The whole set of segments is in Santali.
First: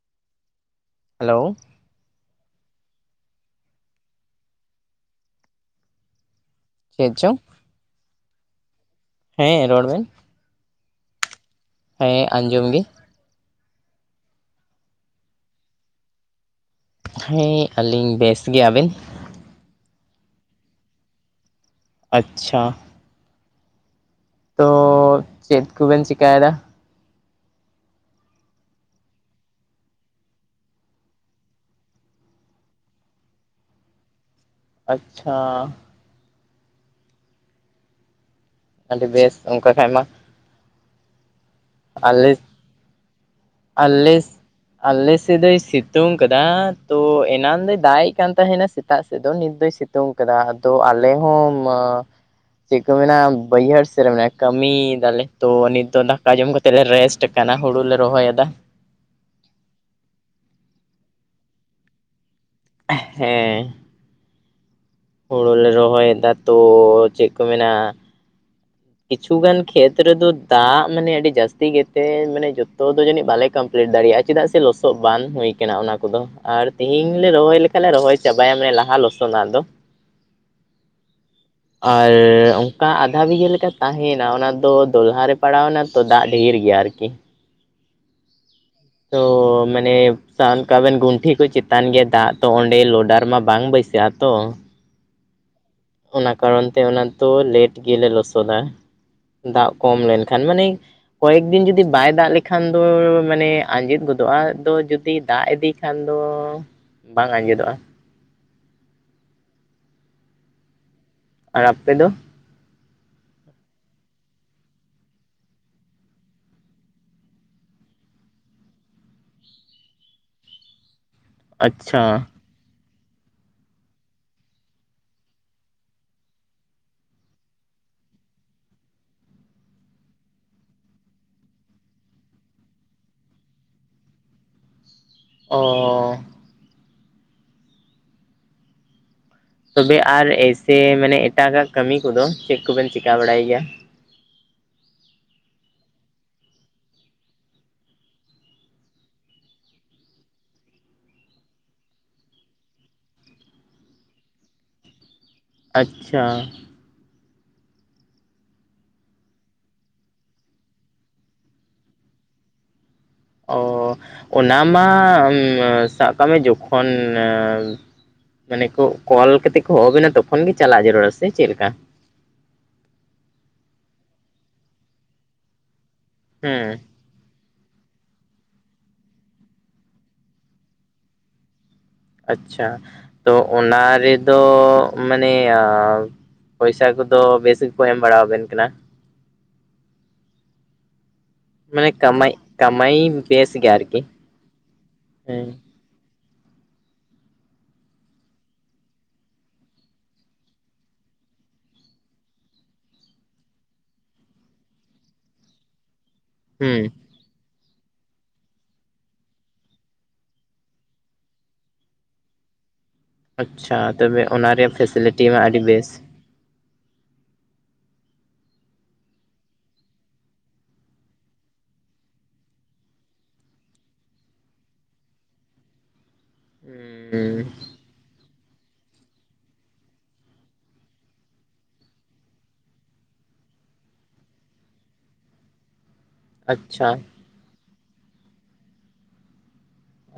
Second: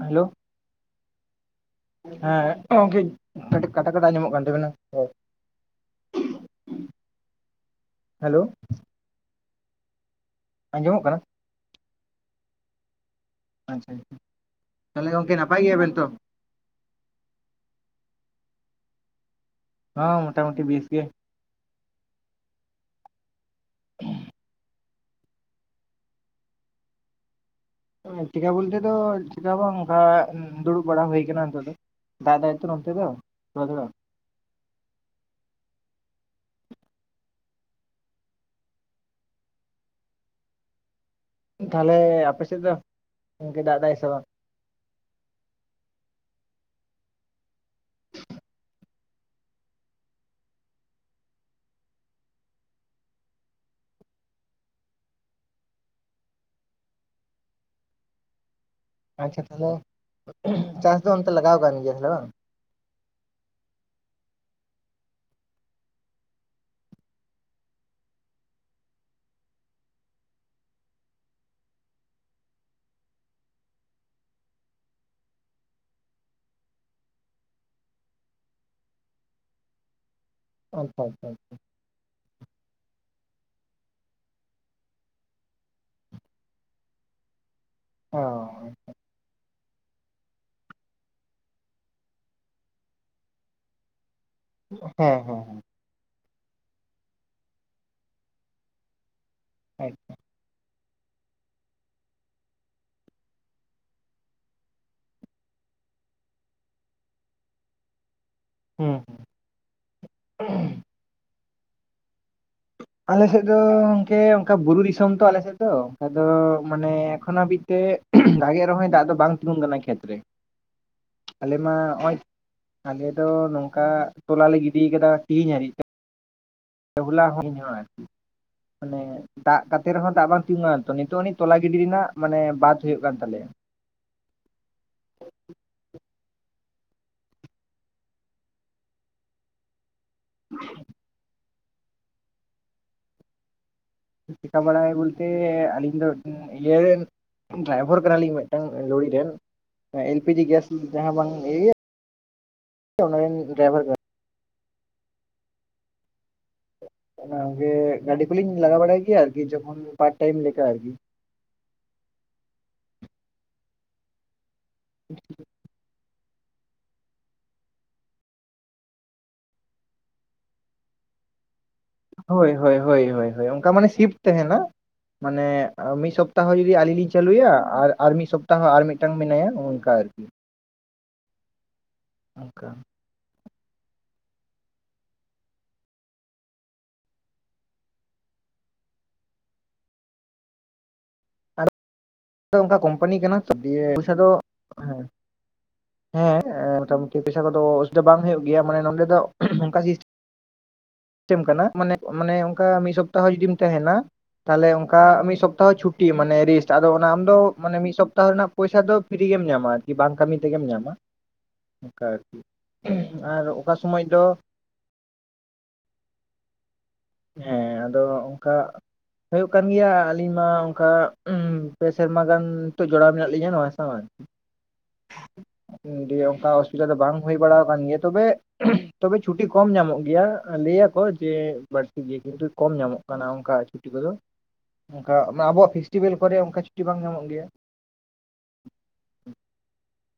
ᱦᱮᱞᱳ᱾ ᱦᱮᱞᱳ᱾ ᱦᱮᱸ ᱜᱚᱝᱠᱮ ᱠᱟᱹᱴᱤᱡ ᱠᱟᱴᱟ ᱠᱟᱴᱟ ᱟᱸᱡᱚᱢᱚᱜ ᱠᱟᱱ ᱛᱟᱵᱮᱱᱟ ᱨᱚᱲ᱾ ᱪᱮᱫᱪᱚᱝ? ᱦᱮᱞᱳ᱾ ᱦᱮᱸ ᱨᱚᱲ ᱵᱮᱱ᱾ ᱟᱸᱡᱚᱢᱚᱜ ᱠᱟᱱᱟ? ᱦᱮᱸ ᱟᱸᱡᱚᱢ ᱜᱮ᱾ ᱟᱪᱪᱷᱟ ᱟᱪᱪᱷᱟ, ᱛᱟᱞᱦᱮ ᱜᱚᱝᱠᱮ ᱱᱟᱯᱟᱭ ᱜᱮᱭᱟᱵᱮᱱ ᱛᱚ? ᱦᱮᱸ ᱟᱹᱞᱤᱧ ᱵᱮᱥ ᱜᱮ, ᱟᱵᱮᱱ? ᱦᱚᱸ, ᱢᱚᱴᱟᱢᱩᱴᱤ ᱵᱮᱥ ᱜᱮ᱾ ᱟᱪᱪᱷᱟ᱾ ᱛᱚ ᱪᱮᱫ ᱠᱚᱵᱮᱱ ᱪᱮᱠᱟᱭᱫᱟ? ᱪᱮᱠᱟ ᱵᱚᱞᱛᱮ ᱫᱚ ᱪᱤᱠᱟ ᱦᱚᱸ ᱵᱟᱝ, ᱚᱝᱠᱟ ᱫᱩᱲᱩᱵ ᱵᱟᱲᱟ ᱦᱩᱭ ᱟᱠᱟᱱᱟ ᱱᱤᱛᱚᱜ ᱫᱚ᱾ ᱫᱟᱹᱜ ᱫᱟᱭ ᱛᱚ ᱱᱚᱱᱛᱮ ᱫᱚ, ᱱᱚᱛᱮ ᱫᱚ᱾ ᱟᱪᱪᱷᱟ᱾ ᱟᱹᱰᱤ ᱵᱮᱥ ᱚᱝᱠᱟ ᱠᱷᱟᱡ ᱢᱟ᱾ ᱛᱟᱦᱞᱮ ᱟᱞᱮ ᱟᱯᱮᱥᱮᱫ ᱫᱚ ᱜᱚᱝᱠᱮ ᱫᱟᱜ ᱫᱟᱭ ᱥᱮ ᱟᱞᱮ ᱵᱟᱝ? ᱟᱞᱮ ᱥᱮᱫ ᱫᱚᱭ ᱥᱤᱛᱩᱝ ᱠᱟᱫᱟ᱾ ᱛᱚ, ᱮᱱᱟᱱ ᱫᱚᱭ ᱫᱟᱜ ᱮᱜ ᱠᱟᱱ ᱛᱟᱦᱮᱱᱟ ᱥᱮᱛᱟᱜ ᱥᱮᱫ ᱫᱚ ᱱᱤᱛ ᱫᱚᱭ ᱥᱤᱛᱩᱝ ᱛᱩᱝ ᱠᱟᱫᱟ᱾ ᱟᱫᱚ ᱟᱞᱮ ᱦᱚᱸ ᱢᱟ ᱪᱮᱫ ᱠᱚ ᱢᱮᱱᱟ ᱵᱟᱹᱭᱦᱟᱹᱲ ᱥᱮᱫ ᱨᱮ ᱢᱮᱱᱟ, ᱠᱟᱹᱢᱤᱭ ᱫᱟᱞᱮ ᱛᱚ ᱱᱤᱛᱚᱜ ᱫᱟ ᱫᱟᱠᱟ ᱡᱚᱢ ᱠᱟᱛᱮᱫ ᱞᱮ ᱨᱮᱥᱴ ᱟᱠᱟᱱᱟ ᱦᱩᱲᱩᱞᱮ ᱨᱚᱦᱚᱭᱮᱫᱟ᱾ ᱟᱪᱪᱷᱟ ᱛᱟᱞᱦᱮ ᱪᱟᱥ ᱫᱚ ᱚᱱᱛᱮ ᱞᱟᱜᱟᱣ ᱠᱟᱱ ᱜᱮᱭᱟ ᱛᱟᱞᱦᱮ ᱵᱟᱝ? ᱦᱮᱸ᱾ ᱦᱳᱲᱳ ᱞᱮ ᱨᱚᱦᱚᱭᱫᱟ ᱛᱚ, ᱪᱮᱫ ᱠᱚ ᱢᱮᱱᱟ ᱠᱤᱪᱷᱩ ᱜᱟᱱ ᱠᱷᱮᱛ ᱨᱮᱫᱚ ᱫᱟᱜ ᱢᱟᱱᱮ ᱟᱹᱰᱤ ᱡᱟᱹᱥᱛᱤ ᱜᱮᱛᱮ ᱢᱟᱱᱮ ᱡᱚᱛᱚ ᱫᱚ ᱡᱟᱱᱤᱡ ᱵᱟᱞᱮ ᱠᱟᱢ ᱯᱞᱤᱴ ᱫᱟᱲᱮᱭᱟᱜ-ᱟ ᱪᱮᱫᱟᱜ ᱥᱮ ᱞᱚᱥᱚᱫ ᱵᱟᱝ ᱦᱩᱭ ᱠᱟᱱᱟ ᱚᱱᱟ ᱠᱚᱫᱚ ᱟᱨ ᱛᱤᱦᱤᱧ ᱞᱮ ᱨᱚᱦᱚᱭ ᱞᱮᱠ [unintelligible] ᱨᱚᱦᱚᱭ ᱪᱟᱵᱟᱭ ᱢᱮ ᱞᱟᱦᱟ ᱞᱚᱥᱚᱫ ᱨᱮᱱᱟᱜ ᱫᱚ᱾ ᱟᱪᱪᱷᱟ ᱟᱪᱪᱷᱟ ᱟᱪᱪᱷᱟ᱾ ᱟᱨ ᱚᱝᱠᱟ ᱟᱫᱷᱟ ᱵᱤᱜᱷᱟᱹ ᱞᱮᱠᱟ᱾ ᱛᱟᱦᱩᱭᱱᱟ ᱚᱱᱟ ᱫᱚ ᱫᱚᱞᱦᱟ ᱨᱮ ᱯᱟᱲᱟᱣ ᱮᱱᱟ ᱛᱚ ᱫᱟᱜ ᱰᱷᱮᱨ ᱜᱮᱭᱟ ᱟᱨᱠᱤ᱾ ᱚ, ᱟᱪᱪᱷᱟ᱾ ᱛᱚ, ᱢᱟᱱᱮ ᱥᱟᱱᱠᱟᱜ ᱵᱮᱱ ᱜᱩᱱᱴᱷᱤ ᱠᱚ ᱪᱮᱛᱟᱱ ᱜᱮᱭᱟ ᱫᱟᱜ ᱛᱚ ᱚᱱᱰᱮ ᱞᱚᱰᱟᱨ ᱢᱟ ᱵᱟᱝ ᱵᱟᱹᱭᱥᱟᱹᱜ᱾ ᱜᱮᱭᱟ ᱛᱚ᱾ ᱦᱮᱸ ᱦᱮᱸ᱾ ᱚᱱᱟ ᱠᱟᱨᱚᱱ ᱛᱮ ᱚᱱᱟ ᱫᱚ ᱞᱮᱴ ᱜᱮᱞᱮ ᱞᱚᱥᱚᱫᱟ ᱾ ᱫᱟᱜ ᱦᱮᱸ ᱠᱚᱢ ᱞᱮᱱᱠᱷᱟᱱ ᱢᱟᱱᱮ ᱾ ᱠᱚᱭᱮᱠ ᱫᱤᱱ ᱡᱩᱫᱤ ᱵᱟᱭ ᱫᱟᱜ ᱞᱮᱠᱷᱟᱱ ᱫᱚ ᱢᱟᱱᱮ ᱟᱧᱡᱮᱫ ᱜᱚᱫᱚᱜ-ᱟ ᱫᱚ ᱡᱩᱫᱤ ᱫᱟᱜ ᱤᱫᱤ ᱮᱱᱠᱷᱟᱱ ᱫᱚ ᱵᱟᱝ ᱟᱡᱮᱫᱚᱜ-ᱟ ᱾ ᱦᱩᱸ᱾ ᱟᱨ ᱟᱯᱮ ᱫᱚ᱾ ᱟᱞᱮ ᱥᱮᱡ ᱫᱚ ᱜᱚᱝᱠᱮ ᱚᱱᱠᱟ ᱵᱩᱨᱩ ᱫᱤᱥᱚᱢ ᱛᱚ ᱟᱞᱮ ᱥᱮᱡ ᱫᱚ ᱟᱫᱚ ᱢᱟᱱᱮ ᱮᱠᱷᱚᱱ ᱦᱟᱹᱵᱤᱡ ᱛᱮ ᱵᱷᱟᱜᱮ ᱨᱮᱦᱚᱭ ᱫᱟᱜ ᱫᱚ ᱵᱟᱝ ᱛᱤᱸᱜᱩᱱ ᱠᱟᱱᱟ ᱠᱷᱮᱛ ᱨᱮ᱾ ᱟᱞᱮ ᱢᱟ ᱟᱪᱪᱷᱟ ᱱᱚᱜ-ᱚᱭ ᱟᱞᱮ ᱫᱚ ᱱᱚᱝᱠᱟ ᱛᱚᱞᱟ ᱞᱮ ᱜᱤᱰᱤ ᱟᱠᱟᱫᱟ ᱛᱮᱸᱦᱤᱧ ᱦᱟᱹᱨᱤᱡ ᱦᱚᱞᱟ ᱦᱚ ᱤᱧ ᱦᱚ ᱟᱹᱨᱠᱤ ᱢᱟᱱᱮ ᱫᱟᱜ ᱠᱟᱛᱮ ᱨᱮᱦᱚᱸ ᱫᱟᱜ ᱵᱟᱝ ᱛᱤᱜᱩᱱ ᱠᱟᱱᱟ ᱛᱚ ᱱᱤᱛᱚᱜ ᱟᱱᱤᱡ ᱛᱚᱞᱟ ᱜᱤᱰᱤ ᱨᱮᱱᱟᱜ ᱢᱟᱱᱮ ᱵᱟᱫ ᱦᱩᱭᱩᱜ ᱠᱟᱱ ᱛᱟᱞᱮᱭᱟ ᱾ ᱚᱻ᱾ ᱛᱚᱵᱮ ᱟᱨ ᱮᱭᱥᱮ ᱢᱟᱱᱮ ᱮᱴᱟᱜᱟᱜ ᱠᱟᱹᱢᱤ ᱠᱚᱫᱚ ᱪᱮᱫ ᱠᱚᱵᱮᱱ ᱪᱤᱠᱟ ᱵᱟᱲᱟᱭ ᱜᱮᱭᱟ ᱾ ᱪᱤᱠᱟ ᱵᱟᱲᱟᱭ ᱵᱚᱞᱛᱮ ᱟᱹᱞᱤᱧ ᱫᱚ ᱤᱭᱟᱹ ᱨᱮᱱ ᱰᱚᱨᱟᱭᱵᱷᱟᱨ ᱠᱟᱱᱟᱞᱤᱧ ᱢᱤᱫᱴᱟᱝ ᱞᱩᱲᱤ ᱨᱮᱱ᱾ ᱮᱞ ᱯᱤ ᱡᱤ ᱜᱮᱥ ᱡᱟᱦᱟᱸ ᱵᱟᱝ ᱤᱭᱟᱹ ᱚᱱᱟ ᱨᱮ ᱨᱮᱱ ᱰᱨᱟᱭᱵᱷᱟᱨ ᱠᱟᱱᱟ ᱾ ᱟᱪᱪᱷᱟ, ᱚᱱᱟ ᱜᱮ ᱜᱟᱹᱰᱤ ᱠᱚᱞᱤᱧ ᱞᱟᱜᱟ ᱵᱟᱲᱟᱭ ᱜᱮᱭᱟ ᱟᱹᱨᱠᱤ ᱡᱚᱠᱷᱚᱱ ᱯᱟᱨᱴ ᱴᱟᱭᱤᱢ ᱞᱮᱠᱟ ᱟᱹᱨᱠᱤ ᱾ ᱚᱻ ᱚᱱᱟ ᱢᱟ ᱥᱟᱵᱽ ᱠᱟᱜ ᱢᱮ ᱡᱚᱠᱷᱚᱱ᱾ ᱢᱟᱱᱮ ᱠᱚ ᱠᱚᱞ ᱠᱟᱛᱮ ᱦᱚᱸ ᱦᱚᱸ ᱟᱵᱤᱱᱟ ᱛᱚᱠᱷᱚᱱ ᱜᱮ ᱪᱟᱞᱟᱜ ᱡᱟᱹᱨᱩᱲᱟ ᱥᱮ ᱪᱮᱫ ᱞᱮᱠᱟ ᱾ ᱦᱳᱭ ᱦᱳᱭ ᱦᱳᱭ ᱚᱱᱠᱟ ᱢᱟᱱᱮ ᱥᱤᱯᱴ ᱛᱟᱦᱮᱸᱱᱟ ᱢᱟᱱᱮ ᱢᱤᱫ ᱥᱚᱯ ᱥᱚᱯᱛᱟ ᱦᱚᱸ ᱦᱮᱸ ᱡᱩᱫᱤ ᱟᱹᱞᱤᱧ ᱞᱤᱧ ᱪᱟᱹᱞᱩᱭᱟ ᱟᱨ ᱟᱨ ᱢᱤᱫ ᱥᱚᱯᱛᱟ ᱦᱚᱸ ᱟᱨ ᱢᱤᱫᱴᱟᱝ ᱢᱮᱱᱟᱭᱟ ᱚᱱᱠᱟ ᱟᱹᱨᱠᱤ ᱾ ᱚᱱᱠᱟ ᱟᱪᱪᱷᱟ ᱛᱚ ᱚᱱᱟ ᱨᱮᱫᱚ ᱢᱟᱱᱮ ᱟ ᱯᱚᱭᱥᱟ ᱠᱚᱫᱚ ᱵᱮᱥ ᱜᱮᱠᱚ ᱮᱢ ᱵᱟᱲᱟ ᱟᱵᱮᱱ ᱠᱟᱱᱟ ᱾ ᱢᱟᱱᱮ ᱠᱟᱢᱟᱭ᱾ ᱚᱱᱠᱟ ᱠᱟᱢᱟᱭ ᱠᱳᱢᱯᱟᱱᱤ ᱠᱟᱱᱟ ᱵᱮᱥ ᱛᱚ ᱜᱮ ᱫᱤᱭᱮᱹ ᱟᱨᱠᱤ ᱯᱚᱭᱥᱟ ᱫᱚ ᱦᱮᱸ᱾ ᱦᱮᱸ ᱢᱚᱴᱟ ᱢᱩᱴᱤ ᱯᱚᱭᱥᱟ ᱠᱚᱫᱚ ᱚᱥᱩᱵᱤᱫᱷᱟ ᱵᱟᱝ ᱦᱩᱭᱩᱜ ᱜᱮᱭᱟ ᱢᱟᱱᱮ ᱱᱚᱸᱰᱮ ᱫᱚ ᱚᱱᱠᱟ ᱥᱤᱥ ᱴᱮᱢ ᱠᱟᱱᱟ ᱢᱟᱱᱮ ᱢᱟᱱᱮ ᱚᱱᱠᱟ ᱢᱤᱫ ᱥᱚᱯᱛᱟ ᱦᱚᱸ ᱡᱩᱫᱤᱢ ᱛᱟᱦᱮᱸᱱᱟ ᱾ ᱛᱟᱦᱚᱸᱞᱮ ᱚᱱᱠᱟ ᱢᱤᱫ ᱥᱚᱯᱛᱟ ᱦᱚᱸ ᱪᱷᱩᱴᱤ ᱢᱟᱱᱮ ᱨᱮᱥᱴ ᱟᱫᱚ ᱦᱩᱸ ᱟᱢ ᱫᱚ ᱢᱟᱱᱮ ᱢᱤᱫ ᱥᱚᱯᱛᱟ ᱦᱚᱸ ᱨᱮᱱᱟᱜ ᱯᱚᱭᱥᱟ ᱫᱚ ᱯᱷᱤᱨᱤ ᱜᱮᱢ ᱧᱟᱢᱟ ᱟᱹᱨᱠᱤ ᱵᱟᱝ ᱠᱟᱹᱢᱤ ᱛᱮᱜᱮᱢ ᱧᱟᱢᱟ ᱾ ᱚᱱᱠᱟ ᱟᱹᱨᱠᱤ ᱾ ᱟᱪᱪᱷᱟ ᱛᱚᱵᱮ ᱚᱱᱟ ᱨᱮᱭᱟᱜ ᱯᱷᱮᱥᱮᱞᱤᱴᱤ ᱢᱟ ᱟᱹᱰᱤ ᱵᱮᱥ᱾ [inaudible] ᱦᱮᱸ ᱟᱫᱚ ᱚᱱᱠᱟ ᱦᱩᱭᱩᱜ ᱠᱟᱱ ᱜᱮᱭᱟ ᱟᱹᱞᱤᱧ ᱢᱟ ᱚᱱᱠᱟ ᱩ ᱯᱮ ᱥᱮᱨᱢᱟ ᱜᱟᱱ ᱱᱤᱛᱚᱜ ᱡᱚᱲᱟᱣ ᱢᱮᱱᱟᱜ ᱞᱤᱧᱟᱹ ᱱᱚᱣᱟ ᱥᱟᱶ ᱟᱹᱨᱠᱤ ᱾ ᱫᱤᱭᱮ ᱚᱱᱠᱟ ᱚᱥᱩᱵᱤᱫᱟ ᱫᱚ ᱵᱟᱝ ᱦᱩᱭ ᱦᱩᱸ ᱵᱟᱲᱟ ᱠᱟᱱ ᱜᱮᱭᱟ ᱛᱚᱵᱮ ᱛᱚᱵᱮ ᱪᱷᱩᱴᱤ ᱠᱚᱢ ᱧᱟᱢᱚᱜ ᱜᱮᱭᱟ, ᱞᱟᱹᱭ ᱭᱟᱠᱚ ᱡᱮ ᱵᱟᱹᱲᱛᱤ ᱜᱮᱭᱟ ᱠᱤᱱᱛᱩ ᱠᱚᱢ ᱧᱟᱢᱚᱜ ᱠᱟᱱᱟ ᱚᱱᱠᱟ ᱟᱹᱨᱠᱤ ᱾ ᱪᱷᱩᱴᱤ ᱠᱚᱫᱚ ᱚᱱᱠᱟ ᱟᱵᱚᱣᱟᱜ ᱯᱷᱮᱥᱴᱤᱵᱮᱞ ᱠᱚᱨᱮ ᱚᱱᱠᱟ ᱪᱷᱩᱴᱤ ᱟᱪᱪᱷᱟ ᱵᱟᱝ ᱧᱟᱢᱚᱜ ᱜᱮᱭᱟ ᱾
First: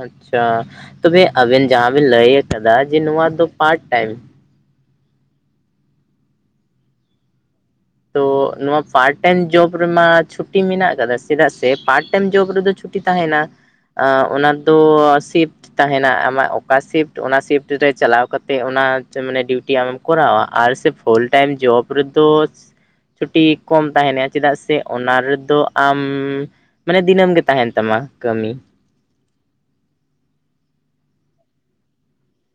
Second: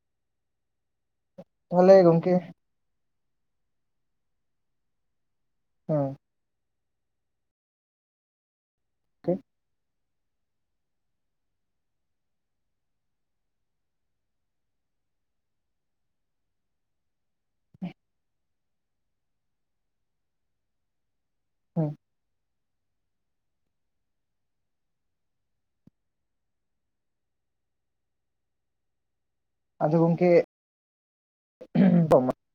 ᱟᱪᱪᱷᱟ ᱛᱚᱵᱮ ᱟᱵᱮᱱ ᱡᱟᱦᱟᱸ ᱛᱟᱦᱚᱞᱮ ᱵᱤᱱ ᱞᱟᱹᱭ ᱜᱚᱝᱠᱮ ᱟᱠᱟᱫᱟ ᱡᱮ ᱱᱚᱣᱟ ᱫᱚ ᱯᱟᱴ ᱴᱟᱭᱤᱢ᱾ ᱦᱮᱸ᱾ ᱛᱚ ᱱᱚᱣᱟ ᱯᱟᱨᱴ ᱴᱟᱭᱤᱢ ᱡᱚᱵ ᱨᱮᱢᱟ ᱪᱷᱩ, ᱪᱷᱩᱴᱤ ᱢᱮᱱᱟᱜ ᱟᱠᱟᱫᱟ ᱪᱮᱫᱟᱜ ᱥᱮ ᱯᱟᱨᱴ ᱴᱟᱭᱤᱢ ᱡᱚᱵ ᱨᱮᱫᱚ ᱪᱷᱩᱴᱤ ᱛᱟᱦᱮᱱᱟ᱾ ᱟ ᱚᱱᱟᱫᱚ ᱥᱤᱵᱽ, ᱛᱟᱦᱮᱱᱟ ᱟᱢᱟᱜ ᱚᱠᱟ ᱥᱤᱯᱴ ᱚᱱᱟ ᱥᱤᱯᱴ ᱨᱮ ᱪᱟᱞᱟᱣ ᱠᱟᱛᱮᱜ ᱚᱱᱟ ᱢᱟᱱᱮ ᱰᱤᱭᱩᱴᱤ ᱟᱢᱮᱢ ᱠᱚᱨᱟᱣᱟ ᱟᱨ ᱥᱮᱯᱴ ᱯᱷᱩᱞ ᱴᱟᱭᱤᱢ ᱡᱚᱵ ᱦᱮᱸ ᱨᱮᱫᱚᱥ ᱪᱷᱩᱴᱤ ᱠᱚᱢ ᱛᱟᱦᱮᱱᱟ ᱪᱮᱫᱟᱜ ᱥᱮ ᱚᱱᱟ ᱨᱮᱫᱚ ᱟᱢ ᱢᱟᱱᱮ ᱫᱤᱱᱟᱹᱢ ᱜᱮ ᱛᱟᱦᱮᱱ ᱛᱟᱢᱟ ᱠᱟᱹᱢᱤ᱾ ᱟᱫᱚ ᱜᱚᱝᱠᱮ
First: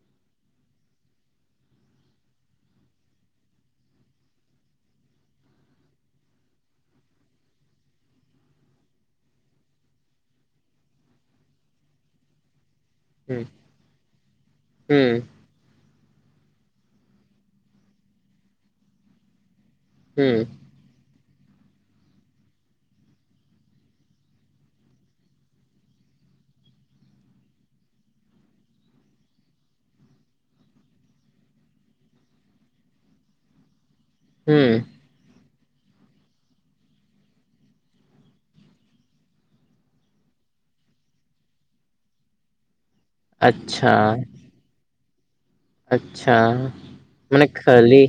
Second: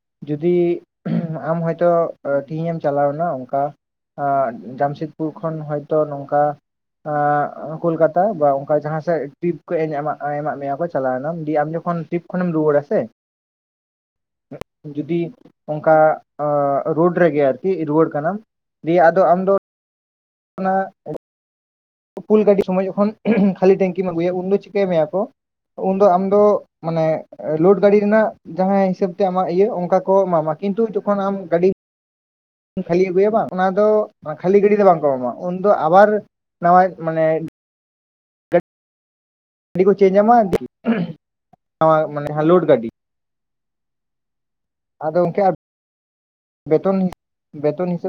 [inaudible] ᱡᱚᱫᱤ ᱟᱢ ᱦᱚᱭᱛᱚ ᱛᱮᱦᱤᱧ ᱮᱢ ᱪᱟᱞᱟᱣᱱᱟ ᱚᱝᱠᱟ ᱟᱸ ᱡᱟᱢᱥᱮᱫᱽᱯᱩᱨ ᱠᱷᱚᱱ ᱦᱚᱭᱛᱚ ᱱᱚᱝᱠᱟ ᱮᱸ ᱠᱳᱞᱠᱟᱛᱟ ᱵᱟ ᱚᱝᱠᱟ ᱡᱟᱦᱟᱸᱥᱮᱜ ᱴᱤᱯ ᱠᱟᱹᱜ ᱮᱟᱜ ᱮᱢᱟᱜ ᱢᱮᱭᱟ ᱠᱚ ᱪᱟᱞᱟᱣᱮᱱᱟᱢ ᱫᱤᱭᱮ ᱟᱢ ᱡᱚ ᱠᱷᱚᱱ ᱴᱤᱯ ᱠᱷᱚᱱᱮᱢ ᱨᱩᱣᱟᱹᱲᱟ ᱥᱮ ᱦᱩᱸ ᱦᱩᱸ ᱡᱩᱫᱤ ᱚᱝᱠᱟ ᱟᱸ ᱨᱳᱰ ᱨᱮᱜᱮ ᱟᱨᱠᱤ ᱨᱩᱣᱟᱹᱲ ᱠᱟᱱᱟᱢ ᱫᱤᱭᱮ ᱟᱫᱚ ᱟᱢ ᱫᱚ ᱦᱩᱸ [inaudible] ᱯᱷᱩᱞ ᱜᱟᱹᱰᱤ ᱥᱚᱢᱚᱭ ᱡᱚᱠᱷᱚᱱ ᱠᱷᱟᱹᱞᱤ ᱴᱮᱝᱠᱤᱢ ᱟᱹᱜᱩᱭᱟ ᱩᱱ ᱫᱚ ᱪᱤᱠᱟᱹ ᱢᱮᱭᱟ ᱠᱚ ᱩᱱᱫᱚ ᱟᱢᱫᱚ ᱢᱟᱱᱮ ᱞᱳᱰ ᱜᱟᱹᱰᱤ ᱨᱮᱱᱟᱜ ᱡᱟᱦᱟᱸᱭ ᱦᱤᱥᱟᱹᱵ ᱛᱮ ᱟᱢᱟᱜ ᱤᱭᱟᱹ ᱚᱝᱠᱟ ᱠᱚ ᱮᱢᱟᱢᱟ ᱠᱤᱱᱛᱩ ᱡᱚᱠᱷᱚᱱ ᱟᱢ ᱜᱟᱹᱰᱤ ᱠᱷᱟᱹᱞᱤ ᱟᱹᱜᱩᱭᱟ ᱵᱟᱝ ᱚᱱᱟ ᱫᱚ ᱠᱷᱟᱹᱞᱤ ᱜᱟᱹᱰᱤ ᱦᱩᱸ ᱫᱚ ᱵᱟᱝ ᱠᱚ ᱮᱢᱚᱜᱼᱟ ᱩᱱᱫᱚ ᱟᱵᱟᱨ ᱱᱟᱣᱟ ᱢᱟᱱᱮ ᱰᱤ ᱠᱚ ᱪᱮᱧᱡ ᱟᱢᱟ [inaudible] ᱞᱳᱰ ᱜᱟᱹᱰᱤ ᱟᱪᱪᱷᱟ᱾ ᱟᱫᱚ ᱚᱝᱠᱮ ᱟ ᱟᱪᱪᱷᱟ ᱢᱟᱱᱮ ᱵᱮᱛᱚᱱ ᱠᱷᱟᱹᱞᱤ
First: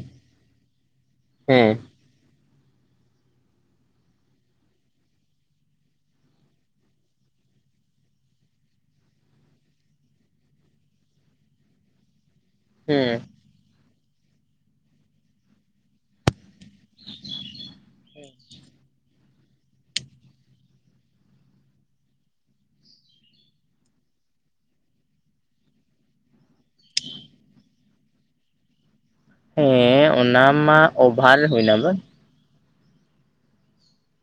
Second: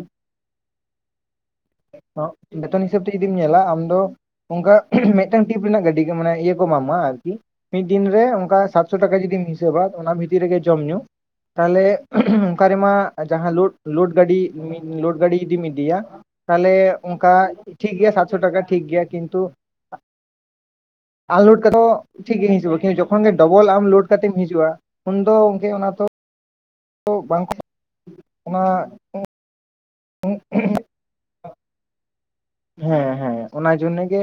ᱦᱮᱸ᱾ ᱚᱸ ᱵᱮᱛᱚᱱ ᱦᱤᱥᱟᱹᱵ ᱛᱮ ᱡᱩᱫᱤᱢ ᱧᱮᱞᱟ ᱟᱢ ᱫᱚ ᱚᱝᱠᱟ ᱢᱤᱫᱴᱟᱝ ᱴᱤᱯ ᱨᱮᱱᱟᱜ ᱜᱟᱹᱰᱤ ᱢᱟᱱᱮ ᱤᱭᱟᱹ ᱠᱚ ᱮᱢᱟᱢᱟ ᱟᱨᱠᱤ ᱢᱤᱫ ᱫᱤᱱ ᱨᱮ ᱚᱝᱠᱟ ᱥᱟᱛᱥᱚ ᱴᱟᱠᱟ ᱡᱩᱫᱤᱢ ᱦᱤᱥᱟᱹᱵᱟ ᱚᱱᱟ ᱵᱷᱤᱛᱤᱨ ᱨᱮᱜᱮ ᱡᱚᱢ ᱧᱩ᱾ ᱛᱟᱦᱞᱮ ᱚᱝᱠᱟ ᱨᱮᱢᱟ ᱦᱮᱸ ᱡᱟᱦᱟᱸ ᱞᱳ ᱞᱳᱰ ᱜᱟᱹᱰᱤ ᱞᱳᱰ ᱜᱟᱹᱰᱤ ᱤᱫᱤᱢ ᱤᱫᱤᱭᱟ ᱛᱟᱦᱞᱮ ᱚᱝᱠᱟ ᱴᱷᱤᱠ ᱜᱮᱭᱟ ᱥᱟᱛᱥᱚ ᱴᱟᱠᱟ ᱴᱷᱤᱠ ᱜᱮᱭᱟ ᱠᱤᱱᱛᱩ ᱟᱱ ᱞᱳᱰ [unintelligible] ᱴᱷᱤᱠ ᱜᱤᱧ ᱦᱤᱡᱩᱜᱼᱟ ᱠᱤᱱᱛᱩ ᱡᱚᱠᱷᱚᱱ ᱜᱮ ᱰᱚᱵᱚᱞ ᱟᱢ ᱞᱳᱰ ᱠᱟᱛᱮᱢ ᱦᱤᱡᱩᱜᱼᱟ ᱩᱱᱫᱚ ᱚᱝᱠᱮ ᱚᱱᱟ ᱛᱚ ᱛᱚ ᱵᱟᱝᱠᱚ ᱚᱱᱟ ᱦᱮᱸ ᱚᱱᱟ ᱢᱟ ᱚᱵᱷᱟᱨ ᱦᱩᱭᱱᱟ ᱵᱟᱝ᱾ ᱦᱮᱸ ᱦᱮᱸ ᱚᱱᱟ ᱡᱚᱱᱱᱮ ᱜᱮ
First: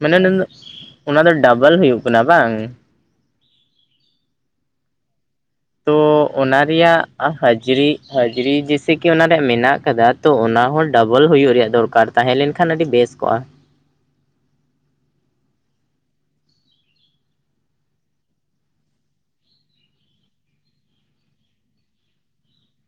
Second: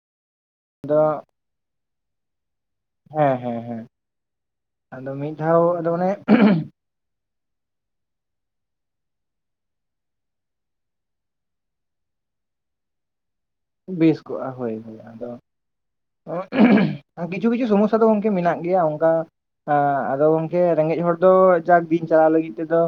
ᱢᱟᱱᱮ ᱱᱩᱱᱟᱹᱜ ᱟᱫᱚ ᱚᱱᱟ ᱫᱚ ᱰᱟᱵᱚᱞ ᱦᱩᱭᱩᱜ ᱠᱟᱱᱟ ᱵᱟᱝ? ᱦᱮᱸ ᱦᱮᱸ ᱦᱮᱸ ᱟᱫᱚ ᱢᱤᱫ ᱫᱷᱟᱣ ᱟᱫᱚ ᱚᱱᱮ ᱟ ᱦᱟᱹᱡᱨᱤ, ᱦᱟᱹᱡᱨᱤ ᱡᱮᱥᱮ ᱠᱤ ᱚᱱᱟ ᱨᱮ ᱢᱮᱱᱟᱜ ᱠᱟᱫᱟ ᱛᱚ ᱚᱱᱟ ᱦᱚᱸ ᱰᱚᱵᱚᱞ ᱦᱩᱭᱩᱜ ᱨᱮᱭᱟᱜ ᱫᱚᱨᱠᱟᱨ᱾ ᱛᱟᱦᱮᱸ ᱞᱮᱱᱠᱷᱟᱱ ᱟᱹᱰᱤ ᱵᱮᱥ ᱠᱚᱜᱼᱟ᱾ ᱵᱮᱥ ᱠᱚᱜᱼᱟ ᱦᱳᱭ ᱦᱳᱭ ᱟᱫᱚ ᱠᱤᱪᱷᱩ ᱠᱤᱪᱷᱩ ᱥᱚᱢᱚᱥᱟ ᱫᱚ ᱜᱚᱝᱠᱮ ᱢᱮᱱᱟᱜ ᱜᱮᱭᱟ ᱚᱝᱠᱟ ᱟᱸ ᱟᱫᱚ ᱜᱚᱝᱠᱮ ᱨᱮᱸᱜᱮᱡ ᱦᱚᱲ ᱫᱚ ᱡᱟᱠ ᱫᱤᱱ ᱪᱟᱞᱟᱣ ᱞᱟᱹᱜᱤᱫ ᱛᱮᱫᱚ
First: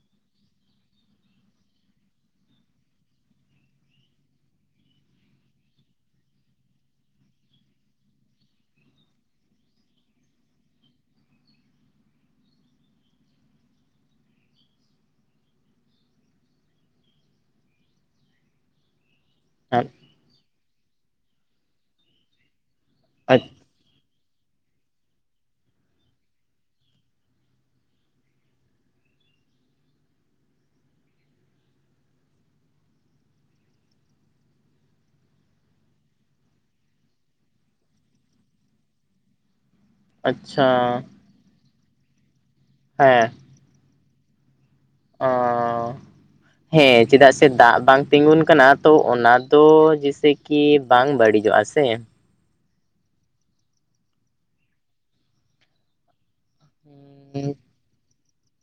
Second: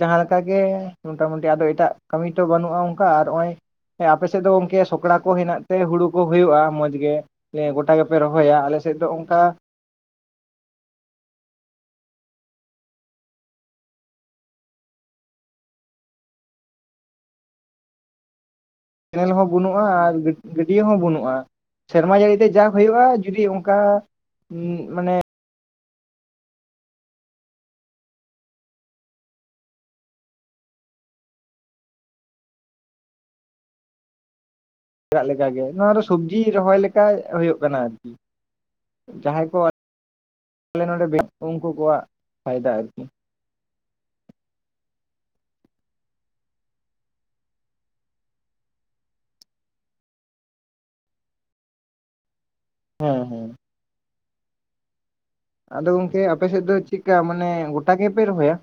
ᱡᱟᱦᱟᱸᱞᱮᱠᱟ ᱜᱮ ᱢᱚᱴᱟᱢᱩᱴᱤ ᱟᱫᱚ ᱮᱴᱟᱜ ᱠᱟᱹᱢᱤ ᱛᱚ ᱵᱟᱹᱱᱩᱜᱼᱟ ᱚᱝᱠᱟ ᱟᱨ ᱦᱚᱸᱜᱼᱚᱭ ᱦᱮᱸ ᱟᱯᱮᱥᱮᱜ ᱫᱚ ᱜᱚᱝᱠᱮ ᱥᱚᱠᱲᱟ ᱠᱚ ᱦᱮᱱᱟᱜ ᱛᱮ ᱦᱩᱲᱩ ᱠᱚ ᱦᱩᱭᱩᱜᱼᱟ ᱢᱚᱸᱡᱽ ᱜᱮ᱾ ᱥᱮ ᱜᱚᱴᱟ ᱜᱮᱯᱮ ᱨᱚᱦᱚᱭᱟ ᱟᱞᱮᱥᱮᱜ ᱫᱚ ᱚᱝᱠᱟ ᱠᱮᱱᱮᱞ ᱦᱚᱸ ᱵᱩᱱᱩᱜᱼᱟ ᱟᱨ ᱜᱟᱹᱰᱭᱟᱹ ᱦᱚᱸ ᱵᱩᱱᱩᱜᱼᱟ ᱥᱮᱨᱢᱟ ᱡᱟᱹᱲᱤ ᱛᱮ ᱡᱟ ᱦᱩᱭᱩᱜᱼᱟ ᱡᱩᱫᱤ ᱚᱝ ᱠᱟ ᱩᱸ ᱢᱟᱱᱮ [inaudible] ᱞᱮᱠᱟᱜᱮ ᱱᱚᱣᱟ ᱥᱚᱵᱡᱤ ᱨᱚᱦᱚᱭ ᱞᱮᱠᱟ ᱦᱩᱭᱩᱜ ᱠᱟᱱᱟ ᱟᱨᱠᱤ ᱡᱟᱦᱟᱸᱭ ᱠᱚ ᱟᱪᱪᱷᱟ ᱟᱞᱮ ᱱᱚᱸᱰᱮ ᱩᱝᱠᱩ ᱠᱚᱣᱟᱜ ᱯᱷᱟᱭᱫᱟ ᱟᱨ ᱦᱮᱸ᱾ [unintelligible] ᱦᱮᱸ ᱪᱮᱫᱟᱜ ᱥᱮ ᱫᱟᱜ ᱵᱟᱝ ᱛᱤᱸᱜᱩᱱ ᱠᱟᱱᱟ ᱛᱚ ᱚᱱᱟ ᱫᱚ ᱡᱮᱥᱮ ᱠᱤ ᱵᱟᱝ ᱵᱟᱹᱲᱤᱡᱚᱜᱼᱟ ᱥᱮ᱾ ᱦᱩᱸ ᱦᱩᱸ ᱟᱫᱚ ᱜᱚᱝᱠᱮ ᱟᱯᱮᱥᱮᱫ ᱫᱚ ᱪᱤᱜᱠᱟ ᱢᱟᱱᱮ ᱜᱚᱴᱟ ᱜᱮᱯᱮ ᱨᱚᱦᱚᱭᱟ?